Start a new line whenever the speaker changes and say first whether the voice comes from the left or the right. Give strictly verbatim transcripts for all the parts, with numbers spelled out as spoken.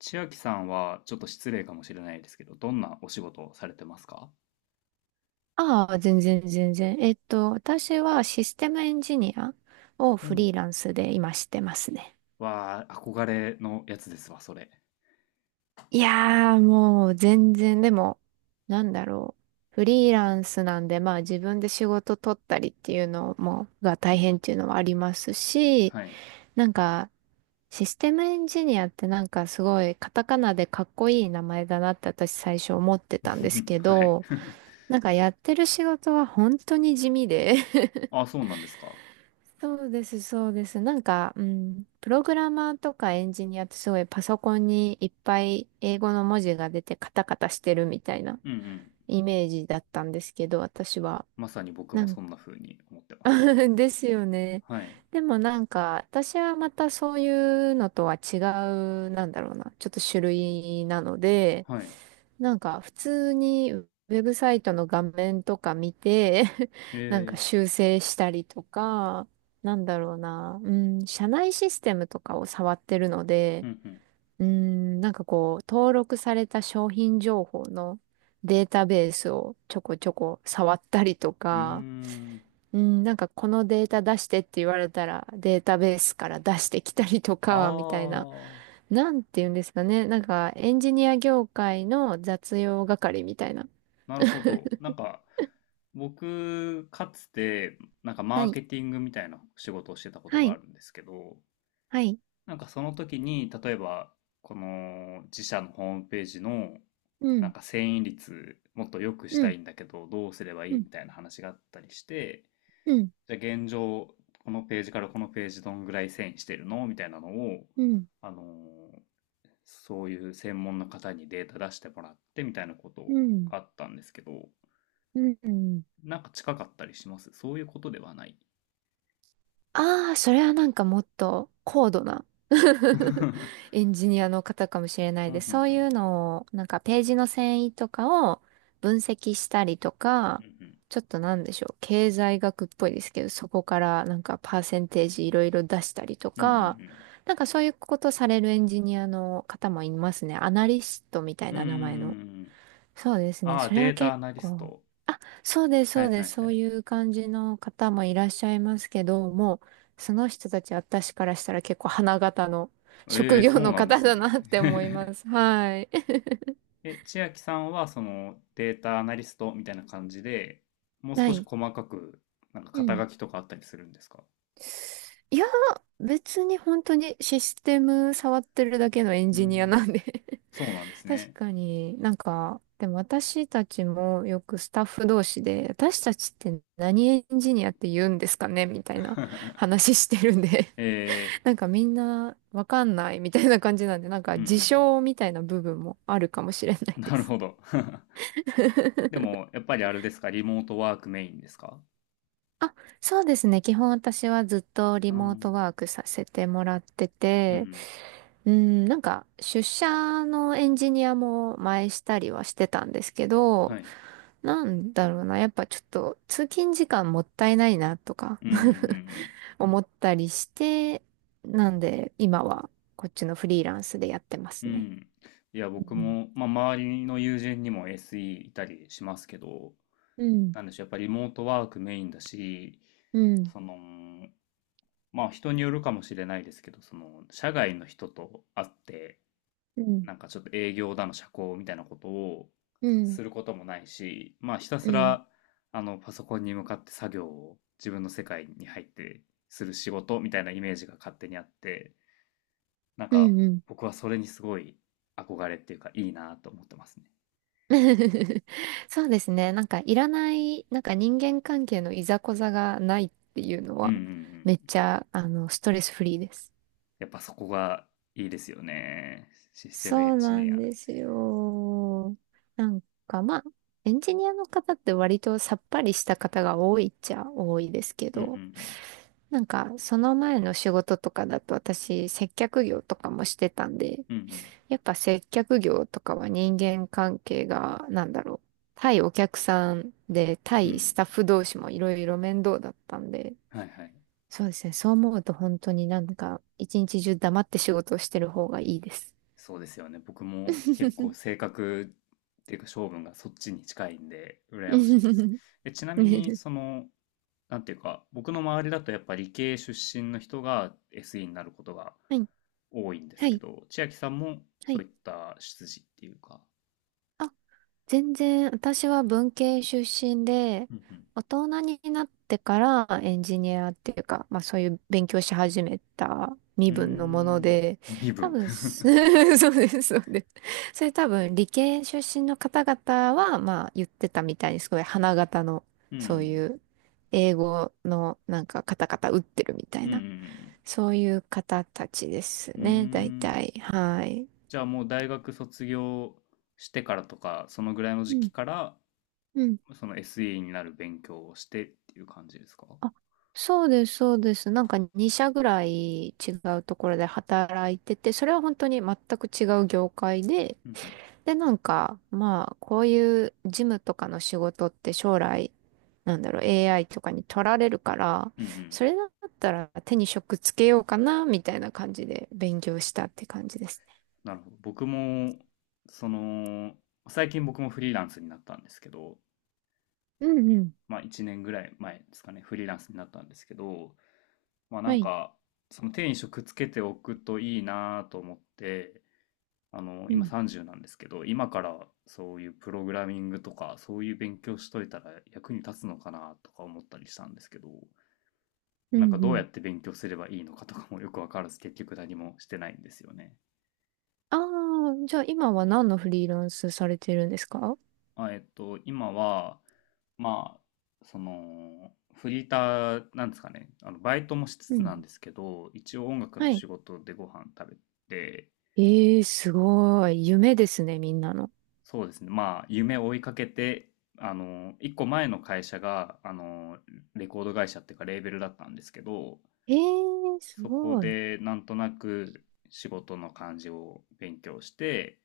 left: 千秋さんはちょっと失礼かもしれないですけど、どんなお仕事をされてますか？
right: ああ、全然全然。えっと、私はシステムエンジニアを
left: う
right: フ
left: ん。
right: リーランスで今してますね。
left: わあ、憧れのやつですわ、それ。
right: いやー、もう全然、でも、なんだろう。フリーランスなんで、まあ自分で仕事取ったりっていうのも、が
left: う
right: 大変
left: ん。
right: っていうのはありますし、
left: はい。
right: なんか、システムエンジニアってなんかすごいカタカナでかっこいい名前だなって私最初思ってたんです け
left: はい。
right: ど、なんかやってる仕事は本当に地味で
left: あ、そうなんですか。
right: そうです、そうです。なんか、うん、プログラマーとかエンジニアってすごいパソコンにいっぱい英語の文字が出てカタカタしてるみたいな
left: うんうん。
right: イメージだったんですけど、私は。
left: まさに僕
right: な
left: も
right: ん
left: そんな風に思ってます。
right: ですよね。
left: はい。
right: でもなんか、私はまたそういうのとは違う、なんだろうな、ちょっと種類なので、
left: はい。
right: なんか普通にウェブサイトの画面とか見て なんか
left: ええ。
right: 修正したりとか、なんだろうな、うん、社内システムとかを触ってるので、
left: うん
right: うん、なんかこう、登録された商品情報のデータベースをちょこちょこ触ったりと
left: うん。うー
right: か、
left: ん。
right: うん、なんかこのデータ出してって言われたらデータベースから出してきたりと
left: あ
right: か、みたいな。なんて言うんですかね。なんかエンジニア業界の雑用係みたいな。
left: あ、なるほど。なんか、僕、かつて、なんかマ
right: は
left: ー
right: い。
left: ケティングみたいな仕事をしてたこと
right: は
left: があ
right: い、
left: るんですけど、
right: はい、
left: なんかその時に、例えば、この自社のホームページの、
right: う
left: なん
right: ん、
left: か遷移率もっと良くし
right: う
left: た
right: ん、
left: いんだけど、どうすれば
right: う
left: いい
right: ん、
left: みたいな話があったりして、
right: うん、
left: じゃあ現状、このページからこのページどんぐらい遷移してるのみたいなのを、
right: うん、
left: あのーそういう専門の方にデータ出してもらってみたいなこと
right: うん、
left: があったんですけど、
right: うん。
left: なんか近かったりしますそういうことではない？
right: ああ、それはなんかもっと高度な
left: うん
right: エンジニアの方かもしれな
left: う
right: い
left: んう
right: です。そ
left: ん。
right: ういうのを、なんかページの遷移とかを分析したりと
left: う
right: か、
left: んうん。
right: ちょっとなんでしょう、経済学っぽいですけど、そこからなんかパーセンテージいろいろ出したりと
left: うんうんう
right: か、
left: ん。
right: なんかそういうことされるエンジニアの方もいますね。アナリストみたい
left: うんう
right: な
left: んうん
right: 名前の。
left: うん。
right: そうですね。
left: ああ、
right: それは
left: データア
right: 結
left: ナリス
right: 構。
left: ト。
right: あ、そうです、
left: は
right: そ
left: い
right: うで
left: は
right: す。
left: いは
right: そう
left: い。
right: いう感じの方もいらっしゃいますけど、もう、その人たち私からしたら結構花形の
left: え
right: 職
left: え、
right: 業
left: そう
right: の
left: なんで
right: 方
left: す
right: だ
left: ね。
right: なって思いま す。はい。
left: え、千秋さんはそのデータアナリストみたいな感じで、もう
right: は
left: 少し
right: い。
left: 細かく、なんか
right: う
left: 肩
right: ん。
left: 書きとかあったりするんですか？
right: いや、別に本当にシステム触ってるだけのエン
left: うー
right: ジニアな
left: ん、
right: んで
left: そうなんです
right: 確
left: ね。
right: かになんか、でも私たちもよくスタッフ同士で、私たちって何エンジニアって言うんですかねみたいな 話してるんで
left: えー。
right: なんかみんなわかんないみたいな感じなんで、なんか
left: う
right: 自
left: ん
right: 称みたいな部分もあるかもしれない
left: うん。
right: で
left: なる
right: す。
left: ほど。で も、やっぱりあれですか、リモートワークメインですか？
right: あ、そうですね。基本私はずっとリ
left: うん。
right: モ
left: う
right: ート
left: ん
right: ワークさせてもらって
left: う
right: て、
left: ん。
right: うん、なんか出社のエンジニアも前したりはしてたんですけ
left: は
right: ど、
left: い。
right: なんだろうな、やっぱちょっと通勤時間もったいないなとか
left: うんうんうん
right: 思ったりして、なんで今はこっちのフリーランスでやってま
left: うん。
right: す
left: う
right: ね。
left: ん。いや、
right: う
left: 僕
right: ん
left: も、まあ、周りの友人にも エスイー いたりしますけど、
right: うん、
left: なんでしょう、やっぱりリモートワークメインだし、
right: うん、
left: その、まあ人によるかもしれないですけど、その、社外の人と会って、
right: うん、
left: なんかちょっと営業だの社交みたいなことを
right: うん、
left: することもないし、まあひた
right: う
left: す
right: ん、
left: ら、あの、パソコンに向かって作業を自分の世界に入ってする仕事みたいなイメージが勝手にあって、なん
right: う
left: か
right: ん、うん。
left: 僕はそれにすごい憧れっていうかいいなと思ってますね。
right: そうですね。なんかいらない、なんか人間関係のいざこざがないっていうの
left: うんう
right: は、
left: んう
right: めっ
left: ん。
right: ちゃ、あの、ストレスフリーです。
left: やっぱそこがいいですよね。システムエ
right: そ
left: ン
right: う
left: ジ
right: な
left: ニ
right: ん
left: ア。
right: ですよ。なんかまあ、エンジニアの方って割とさっぱりした方が多いっちゃ多いですけ
left: うんう
right: ど、
left: ん
right: なんかその前の仕事とかだと私接客業とかもしてたんで、
left: うん。うん
right: やっぱ接客業とかは人間関係が、なんだろう。対お客さんで、
left: うん。う
right: 対ス
left: ん。
right: タッフ同士もいろいろ面倒だったんで、
left: はいはい。
right: そうですね。そう思うと本当になんか、一日中黙って仕事をしてる方がいいです。
left: そうですよね。僕も結構 性格っていうか性分がそっちに近いんで、羨ましいです。
right: は
left: え、ちなみに、その、なんていうか、僕の周りだとやっぱ理系出身の人が エスイー になることが
right: い、
left: 多いんで
right: は
left: すけ
right: い、
left: ど、千秋さんも
right: は
left: そう
right: い。
left: いった出自っていうか。
right: あ全然、私は文系出身で、
left: うんうん。
right: 大人になってからエンジニアっていうか、まあそういう勉強し始めた
left: う
right: 身
left: ー
right: 分のもの
left: ん。
right: で、
left: 身
right: 多
left: 分。
right: 分す、そうです、そうです。それ多分理系出身の方々は、まあ言ってたみたいに、すごい花形の、
left: うんう
right: そう
left: ん。
right: いう英語のなんかカタカタ打ってるみた
left: う
right: いな、
left: ん
right: そういう方たちで
left: うんうん。う
right: す
left: ー
right: ね、大
left: ん。
right: 体。はい。
left: じゃあもう大学卒業してからとか、そのぐらいの時期
right: う
left: から、
right: ん。
left: その エスイー になる勉強をしてっていう感じですか？
right: あそうです、そうです。なんかに社ぐらい違うところで働いてて、それは本当に全く違う業界で、
left: うんうん。
right: で、なんか、まあ、こういう事務とかの仕事って将来、なんだろう、エーアイ とかに取られるから、
left: うんうん。
right: それだったら手に職つけようかな、みたいな感じで勉強したって感じですね。
left: なるほど。僕も、その、最近僕もフリーランスになったんですけど、
right: うんうん。
left: まあいちねんぐらい前ですかね、フリーランスになったんですけど、まあな
right: は
left: ん
right: い。
left: か、その手に職つけておくといいなと思って、あの、
right: う
left: 今
right: ん。
left: さんじゅうなんですけど、今からそういうプログラミングとか、そういう勉強しといたら役に立つのかなとか思ったりしたんですけど、
right: う
left: なんか
right: んう
left: どうや
right: ん。
left: って勉強すればいいのかとかもよくわからず、結局何もしてないんですよね。
right: ああ、じゃあ今は何のフリーランスされてるんですか？
left: あ、えっと、今は、まあ、その、フリーターなんですかね、あの、バイトもしつ
right: う
left: つなん
right: ん。
left: ですけど、一応音楽の
right: はい。
left: 仕事でご飯食べて、
right: ええすごい。夢ですね、みんなの。
left: そうですね。まあ、夢を追いかけて、あの、一個前の会社が、あの、レコード会社っていうか、レーベルだったんですけど、
right: ええす
left: そこ
right: ごい。
left: で、なんとなく仕事の感じを勉強して、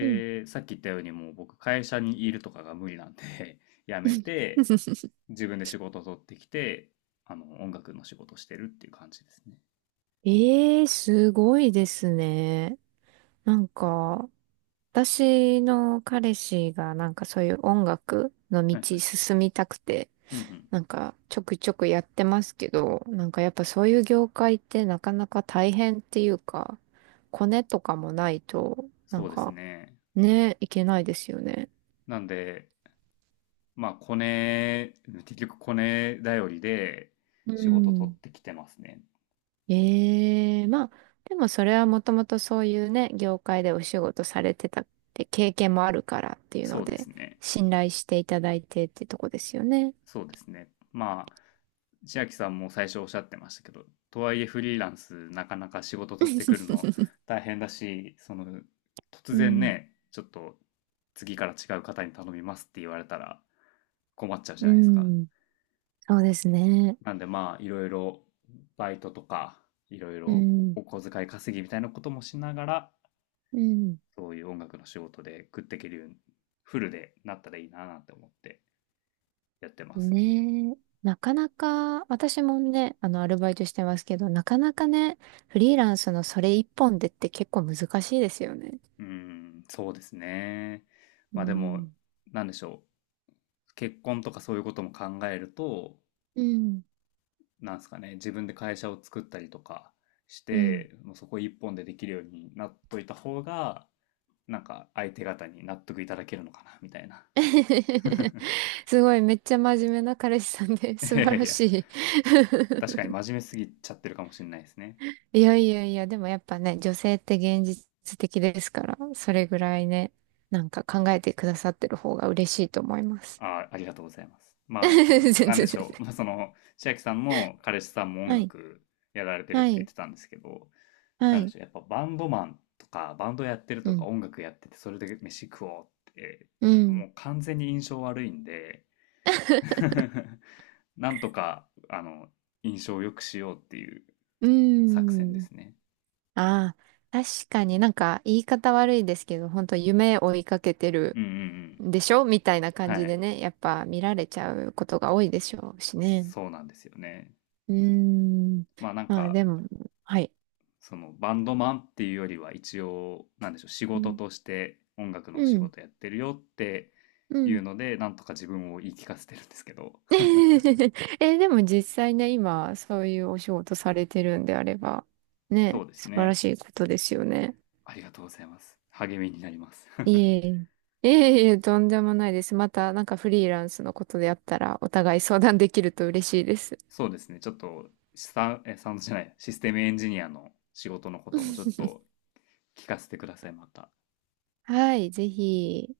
right: うん。
left: さっき言ったように、もう僕、会社にいるとかが無理なんで 辞めて、自分で仕事を取ってきて、あの、音楽の仕事をしてるっていう感じですね。
right: ええすごいですね。なんか、私の彼氏がなんかそういう音楽の
left: はいは
right: 道
left: い。
right: 進みたくて、
left: うんうん。
right: なんかちょくちょくやってますけど、なんかやっぱそういう業界ってなかなか大変っていうか、コネとかもないと、なん
left: そうです
right: か
left: ね。
right: ね、いけないですよね。
left: なんで、まあ、コネ、結局コネ頼りで
right: う
left: 仕事取っ
right: ん
left: てきてますね。
right: ええまあ、でもそれはもともとそういうね、業界でお仕事されてたって経験もあるからっていう
left: そ
right: の
left: うです
right: で、
left: ね。
right: 信頼していただいてってとこですよね。
left: そうですね。まあ、千秋さんも最初おっしゃってましたけど、とはいえフリーランスなかなか仕事取ってくるの 大変だし、その、突
right: う
left: 然
right: ん。
left: ね、ちょっと次から違う方に頼みますって言われたら困っちゃうじゃ
right: う
left: ないですか。
right: ん。そうですね。
left: なんでまあ、いろいろバイトとか、いろい
right: う
left: ろ
right: ん。
left: お小遣い稼ぎみたいなこともしながら、
right: うん。
left: そういう音楽の仕事で食っていけるように、フルでなったらいいななんて思ってやってます。
right: ねえ。なかなか、私もね、あの、アルバイトしてますけど、なかなかね、フリーランスのそれ一本でって結構難しいですよね。
left: うーん、そうですね。
right: う
left: まあでも、
right: ん。
left: なんでしょう。結婚とかそういうことも考えると、
right: うん。
left: なんですかね、自分で会社を作ったりとかし
right: うん。
left: て、もうそこ一本でできるようになっといた方が、なんか相手方に納得いただけるのかな、みたいな。
right: すごい、めっちゃ真面目な彼氏さんで、
left: い
right: 素
left: やい
right: 晴
left: やい
right: らし
left: や、
right: い。
left: 確かに 真面目すぎちゃってるかもしれないですね。
right: いやいやいや、でもやっぱね、女性って現実的ですから、それぐらいね、なんか考えてくださってる方が嬉しいと思います。
left: あ、ありがとうございます。まあ、
right: 全然
left: なんで
right: 全
left: しょう。
right: 然。
left: まあ、その、千秋さんも彼氏さんも音
right: はい、
left: 楽やられてるっ
right: は
left: て言っ
right: い、
left: てたんですけど、
right: は
left: なんで
right: い。
left: しょう。やっぱバンドマンとか、バンドやってる
right: う
left: とか、
right: ん、
left: 音楽やってて、それで飯食おうって、
right: う
left: も
right: ん。
left: う完全に印象悪いんで、なんとか、あの、印象を良くしようっていう
right: うー
left: 作戦で
right: ん。
left: すね。
right: ああ、確かになんか言い方悪いですけど、本当夢追いかけてる
left: うんうんうん。
right: でしょみたいな感
left: は
right: じで
left: い。
right: ね、やっぱ見られちゃうことが多いでしょうしね。
left: そうなんですよね。
right: うーん。
left: まあなん
right: まあ
left: か、
right: でも、はい。
left: そのバンドマンっていうよりは一応なんでしょう仕
right: う
left: 事
right: ん。
left: として音楽の仕
right: うん。
left: 事やってるよって
right: う
left: い
right: ん
left: うのでなんとか自分を言い聞かせてるんですけど。
right: え、でも実際ね、今、そういうお仕事されてるんであれば、
left: そ
right: ね、
left: うです
right: 素晴ら
left: ね。
right: しいことですよね。
left: ありがとうございます。励みになります。
right: いえいえ。いえいえ、とんでもないです。また、なんかフリーランスのことであったら、お互い相談できると嬉しいです。
left: そうですね。ちょっとサウンえサウンドじゃないシステムエンジニアの仕事のこともちょっと聞かせてくださいまた。
right: はい、ぜひ。